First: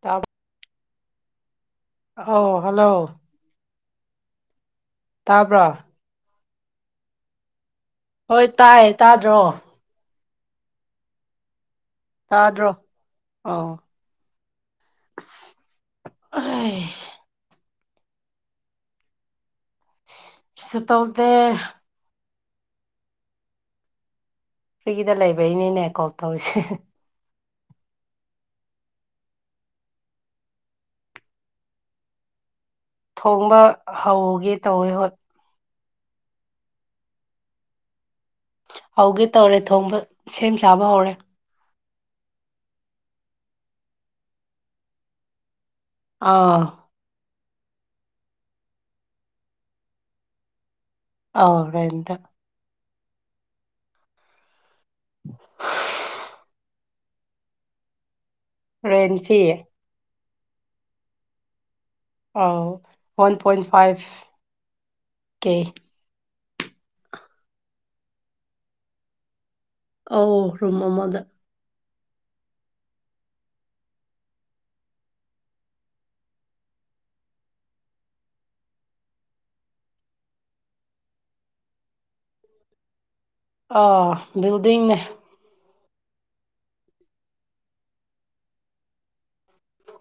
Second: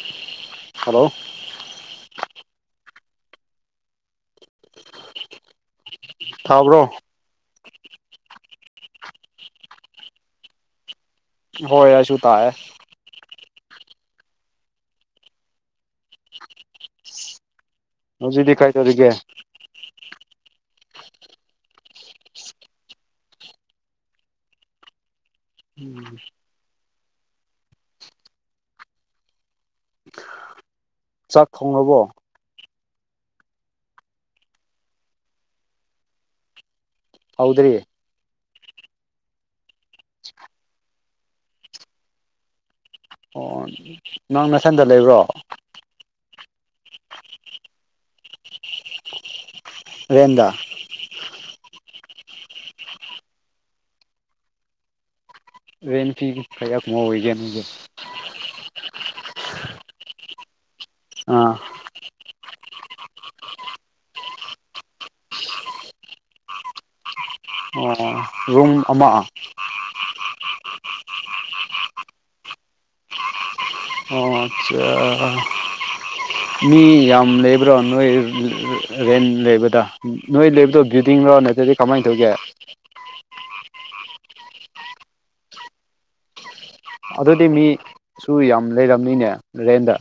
ꯇꯥꯕ ꯍꯂꯣ ꯑꯣꯥꯎ ꯍꯜꯂꯣ ꯇꯥꯕ꯭ꯔꯥꯣ ꯊꯥꯕ꯭ꯔꯣ ꯍꯣꯏ ꯇꯥꯏ ꯇꯥꯗ꯭ꯔꯣ ꯍꯣꯏ ꯑꯩꯁꯨ ꯇꯥꯏꯑꯦ ꯑ [unintelligible] [inaudible] ꯍꯧꯖꯤꯗꯤ ꯀꯥꯏ ꯇ ꯑꯗꯨꯒꯦ ꯁ ꯇꯥꯎꯗ ꯐ꯭ꯔꯤꯗ ꯂꯩꯕꯩꯅꯤꯅꯦ ꯀꯣꯜ ꯎꯝ ꯇꯧꯔꯤꯁꯦ ꯆꯥꯛ ꯊꯣꯡꯉꯕꯣ ꯊꯣꯡꯕ ꯍꯧꯒꯦ ꯇꯧꯋꯦ ꯍꯣ ꯍꯥꯎꯗ꯭ꯔꯔꯤ ꯍꯧꯒꯦ ꯇꯧꯔꯦ ꯊꯣꯡꯕ ꯁꯦꯝ ꯁꯥꯕ ꯍꯧꯔꯦ ꯑꯣ ꯅꯪ ꯅꯁꯟꯗ ꯂꯩꯕ꯭ꯔꯣ ꯑꯥ [inaudible] ꯂꯗꯥ [inaudible] ꯑꯔ ꯑꯦꯇ ꯔꯅꯤ ꯐꯤ ꯀ ꯀꯃ ꯑꯣꯏꯒꯦꯅꯒꯦ ꯔꯦꯟꯁꯤꯤ [inaudible] ꯑꯥ [unintelligible] [inaudible] ꯋꯥꯟ ꯄꯣꯏꯟ ꯐꯥꯏꯚ ꯀꯦ ꯔꯨꯝꯨꯝ ꯑꯃꯃꯛ ꯑꯣ ꯔꯝꯕ ꯃꯗ ꯑꯠꯆꯥ ꯃꯤ ꯌꯥꯝ ꯂꯩꯕ꯭ꯔꯣ ꯅꯣꯏ ꯔꯦꯟ ꯂꯩꯕꯗ ꯅꯣꯏ ꯂꯩꯕꯗꯣ ꯗꯤ ꯣ ꯅꯠꯇꯗꯤ ꯀꯃꯥꯏꯅ ꯇꯧꯒꯦ ꯑꯥ ꯜꯗꯤꯡꯅꯦ [inaudible] ꯑꯗꯨꯗꯤ ꯃꯤꯁꯨ ꯌꯥꯝ ꯂꯩꯔꯝꯅꯤꯅꯦ ꯔꯦꯟꯗ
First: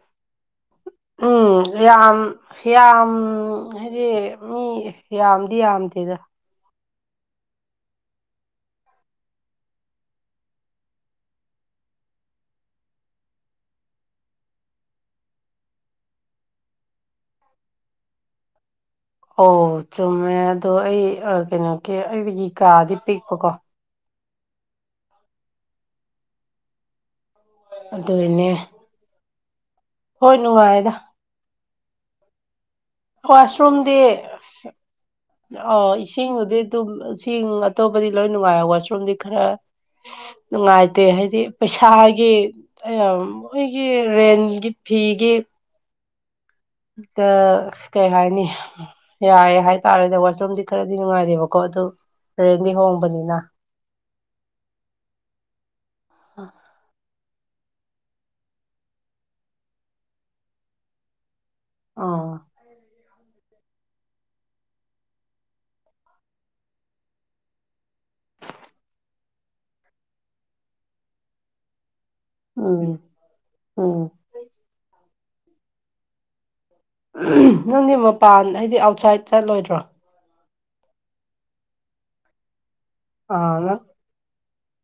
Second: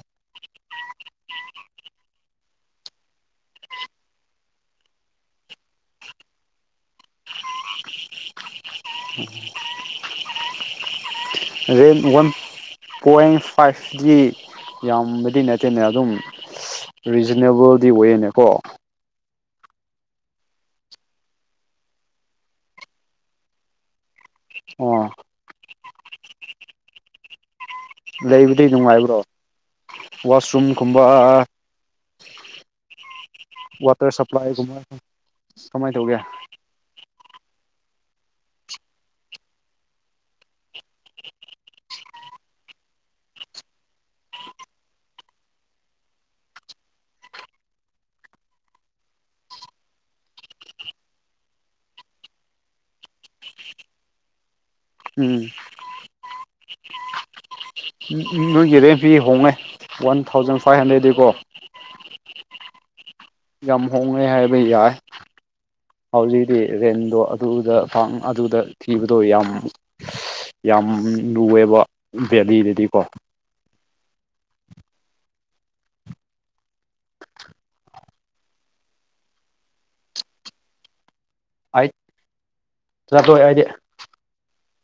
ꯑꯥ [inaudible] [unintelligible] ꯌꯥꯝ ꯌꯥꯝ ꯍꯥꯏꯗꯤ ꯃꯤ ꯌꯥꯝꯗꯤ ꯌꯥꯝꯗꯦꯗ ꯎꯝ [inaudible] ꯔ ꯋꯥꯟ [inaudible] ꯄꯣꯏꯟ ꯐꯥꯏꯚꯗꯤ ꯌꯥꯝꯕꯗꯤ ꯅꯠꯇꯦꯅꯦ ꯑꯗꯨꯝ ꯔꯤꯖꯅꯦꯕꯜꯗꯤ ꯑꯣꯏꯋꯦꯅꯦꯀꯣ ꯑꯣ ꯆꯨꯝꯃꯦ ꯑꯗꯣ ꯑꯩ ꯀꯩꯅꯣꯒꯤ ꯑꯩꯒꯤ ꯀꯥꯗꯤ ꯄꯤꯛꯄꯀꯣ ꯑꯣ [inaudible] ꯑꯗꯨꯏꯅꯦ ꯂꯩꯕꯗꯤ ꯅꯨꯡꯉꯥꯏꯕ꯭ꯔꯣ ꯍꯣꯏ ꯋꯥꯁꯔꯨꯝ ꯅꯨꯡꯉꯥꯏꯗ ꯀꯨꯝꯕ ꯋꯥꯁꯔꯨꯝꯗꯤ ꯋꯥꯇꯔ ꯁꯄ꯭ꯂꯥꯏꯒꯨꯝꯕ ꯑ ꯀꯃꯥꯏꯅ ꯇꯧꯒꯦ ꯏꯁꯤꯡꯕꯨꯗꯤ ꯑꯗꯨꯝ ꯆꯁꯤꯡ ꯑꯇꯣꯧꯕꯗꯤ ꯂꯣꯏ ꯅꯨꯡꯉꯥꯏ ꯋꯥꯁꯔꯨꯝꯗꯤ ꯈꯔ ꯅꯨꯡꯉꯥꯏꯇꯦ ꯍꯥꯏꯗꯤ ꯄꯩꯁꯥꯒꯤ ꯑꯩꯣꯏꯒꯤ ꯔꯦꯟꯒꯤ ꯐꯒꯤ ꯑ ꯀꯩ ꯍꯥꯏꯅꯤ ꯌꯥꯏꯦ ꯍꯥꯏꯇꯥꯔꯦꯅꯦ ꯋꯥꯁꯔꯨꯝꯗꯤ ꯈꯔꯗꯤ ꯅꯨꯡꯉꯥꯏꯗꯦꯕꯀꯣ ꯑꯗꯨ ꯔꯦꯟꯗꯤ ꯍꯣꯡꯕꯅꯤꯅ ꯎꯝ ꯑ ꯅꯣꯏꯒꯤ ꯔꯦꯟ ꯐꯤ ꯍꯣꯡꯉꯦ ꯋꯥꯟ ꯊꯥꯎꯖꯟ ꯐꯥꯏꯚ ꯍꯟꯗ꯭ꯔꯦꯗꯗꯤꯀꯣ ꯑꯥ ꯝ ꯍꯣꯡꯒꯦ ꯍꯥꯏꯕꯩ ꯌꯥꯏ ꯍꯧꯖꯤꯛꯇꯤ ꯔꯦꯟꯗꯣ ꯑꯗꯨꯗ ꯑꯗꯨꯗ ꯊꯤꯕꯗꯣ ꯌꯥꯝ ꯌꯥꯝ ꯂꯨꯑꯦꯕ ꯚꯦꯂꯤꯗꯗꯤꯀꯣ ꯑꯣ ꯅꯪꯗꯤ ꯃꯄꯥꯟ ꯍꯥꯏꯗꯤ ꯑꯥꯎꯠꯁꯥꯏꯠ ꯆꯠꯂꯣꯏꯗ꯭ꯔꯣ ꯍꯥꯏ ꯆꯠꯇꯣꯏ ꯑꯥ ꯍꯥꯏꯗꯤ ꯅꯪ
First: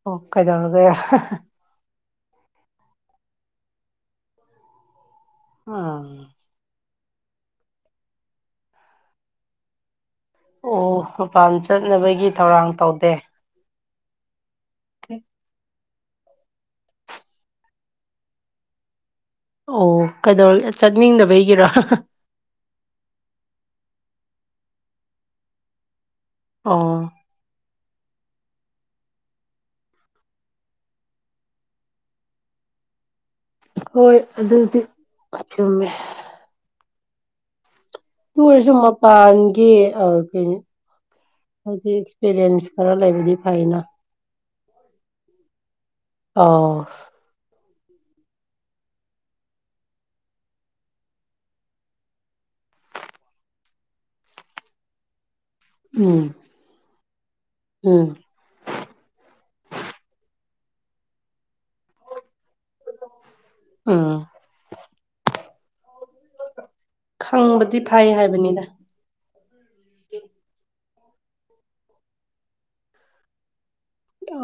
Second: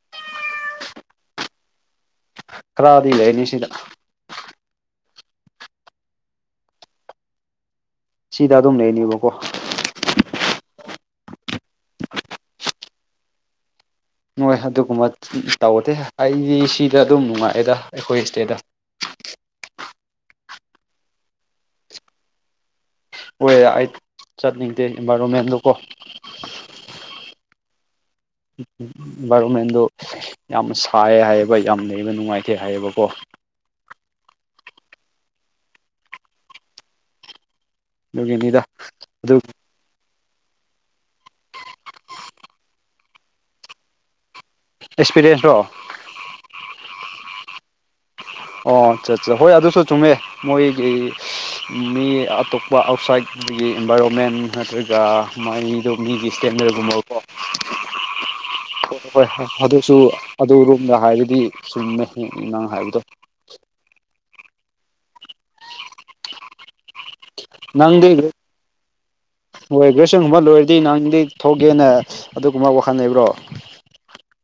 ꯑꯣ ꯀꯩꯗꯧꯅꯒ ꯈꯔꯗꯤ ꯂꯩꯅꯤ ꯁꯤꯗ ꯑꯥ ꯁꯤꯗ ꯑꯗꯨꯝ ꯂꯩꯅꯦꯕꯀꯣ ꯑꯣ ꯃꯄꯥꯟ ꯆꯠꯅꯕꯒꯤ ꯊꯧꯔꯥꯡ ꯇꯧꯗꯦ ꯅꯣꯏ ꯑꯗꯨꯒꯨꯝꯕ ꯇꯧꯗꯤꯦ ꯑꯩꯗꯤ ꯁꯤꯗ ꯑꯗꯨꯝ ꯅꯨꯡꯉꯥꯏꯑꯦꯗ ꯑꯩꯈꯣꯏ ꯁꯤꯗꯦꯗ ꯑꯣ ꯀꯩꯗꯧꯔꯦ ꯆꯠꯅꯤꯡꯗꯕꯩꯒꯤꯔꯣ ꯀꯣꯏ ꯑꯩ ꯆꯠꯅꯤꯡꯗꯦ ꯏꯟꯚꯥꯏꯔꯣꯟꯃꯦꯟꯗꯨꯀꯣ ꯑꯥ ꯔꯣ ꯃꯗ ꯌꯥꯝ ꯁꯥꯏꯌꯦ ꯍꯥꯏꯌꯦꯕ ꯌꯥꯝ ꯂꯩꯕ ꯅꯨꯡꯉꯥꯏꯇꯦ ꯍꯥꯏꯌꯦꯕꯀꯣ ꯍꯣꯏ ꯑꯗꯨꯗꯤ ꯆꯨꯝꯃꯦ ꯇ ꯑꯗꯨꯒꯤꯅꯤꯗ ꯑꯣꯏꯔꯁꯨ ꯑꯗꯨ ꯃꯄꯥꯟꯒꯤ ꯍꯥꯏꯗꯤ ꯑꯦꯛꯁꯄꯤꯔꯤꯌꯦꯟꯁ ꯈꯔ ꯂꯩꯕꯗꯤ ꯐꯅ ꯑꯦꯛꯁꯄꯤꯔꯤꯌꯦꯟꯁꯇꯣ ꯑꯥ ꯑꯣ ꯆꯠ ꯍꯣꯏ ꯑꯗꯨꯁꯨ ꯆꯨꯝꯃꯦ ꯃꯣꯏꯒꯤ ꯃꯤ ꯑꯇꯣꯞꯄ ꯑꯥꯎꯠꯁꯥꯏꯠꯒꯤ ꯏꯟꯚꯥꯏꯔꯣꯟꯃꯦꯟ ꯅꯠꯇ꯭ꯔꯒ ꯃꯥꯥꯏꯗꯣ ꯎꯝ ꯃꯤꯒꯤ ꯏꯁꯇꯦꯟꯗꯔꯒꯨꯝꯕ ꯎꯝ ꯍꯣꯏ ꯑꯗꯨꯁꯨ ꯑꯗꯨ ꯔꯣꯝꯗ ꯍꯥꯏꯕꯗꯤ ꯆꯨꯝꯃꯦ ꯅꯪ ꯍꯥꯏꯕꯗꯣ ꯑ ꯈꯪꯕꯗꯤ ꯐꯩ ꯅꯪꯗꯤ ꯍꯥꯏꯕꯅꯤꯗ ꯍꯣꯏꯒ꯭ꯔꯦꯁꯟꯒꯨꯝꯕ ꯂꯣꯏꯔꯗꯤ ꯅꯪ ꯀ ꯊꯣꯛꯒꯦꯅ ꯑꯗꯨꯒꯨꯝꯕ ꯋꯥꯈꯜ ꯂꯩꯕ꯭ꯔꯣ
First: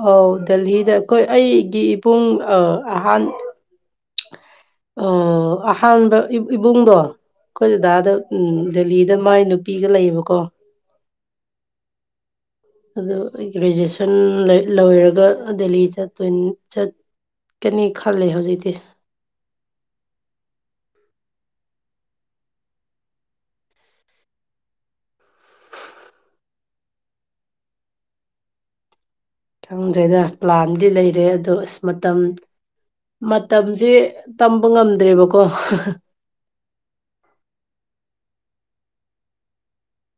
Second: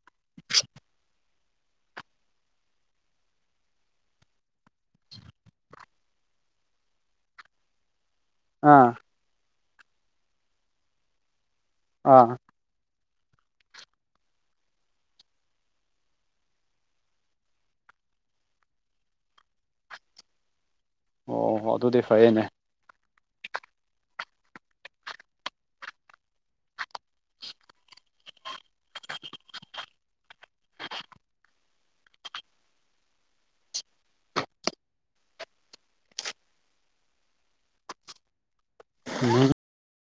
ꯑꯧ ꯗꯦꯜꯍꯤꯗ ꯑꯩꯈꯣꯏ ꯑꯩꯒꯤ ꯏꯕꯨꯡ ꯑꯍꯥꯟ ꯑꯍꯥꯟꯕ ꯏꯕꯨꯡꯗꯣ ꯑꯩꯈꯣꯏ ꯗꯥꯗ ꯎ ꯑꯥ ꯗꯦꯜꯂꯤꯗ ꯃꯥꯏ ꯅꯨ ꯄꯤꯒ ꯂꯩꯌꯦꯕꯀꯣ ꯑ ꯑꯗꯨ ꯑꯩ ꯒ꯭ꯔꯦꯖꯨꯑꯦꯁꯟ ꯂꯣꯏꯔꯒ ꯗꯦꯜꯂꯤ ꯆꯠꯇꯣꯏ ꯀꯅꯤ ꯈꯜꯂꯦ ꯍꯧꯖꯤꯛꯇꯤ ꯑꯣ ꯑꯗꯨꯗꯤ ꯐꯩꯌꯦꯅꯦ [unintelligible] ꯈꯪꯗ꯭ꯔꯦꯗ ꯄ꯭ꯂꯥꯟꯗꯤ ꯂꯩꯔꯦ ꯑꯗꯣ ꯑꯁ ꯃꯇꯝ ꯃꯇꯝꯁꯦ ꯇꯝꯕ ꯉꯝꯗ꯭ꯔꯦꯕꯀꯣ [inaudible] ꯎ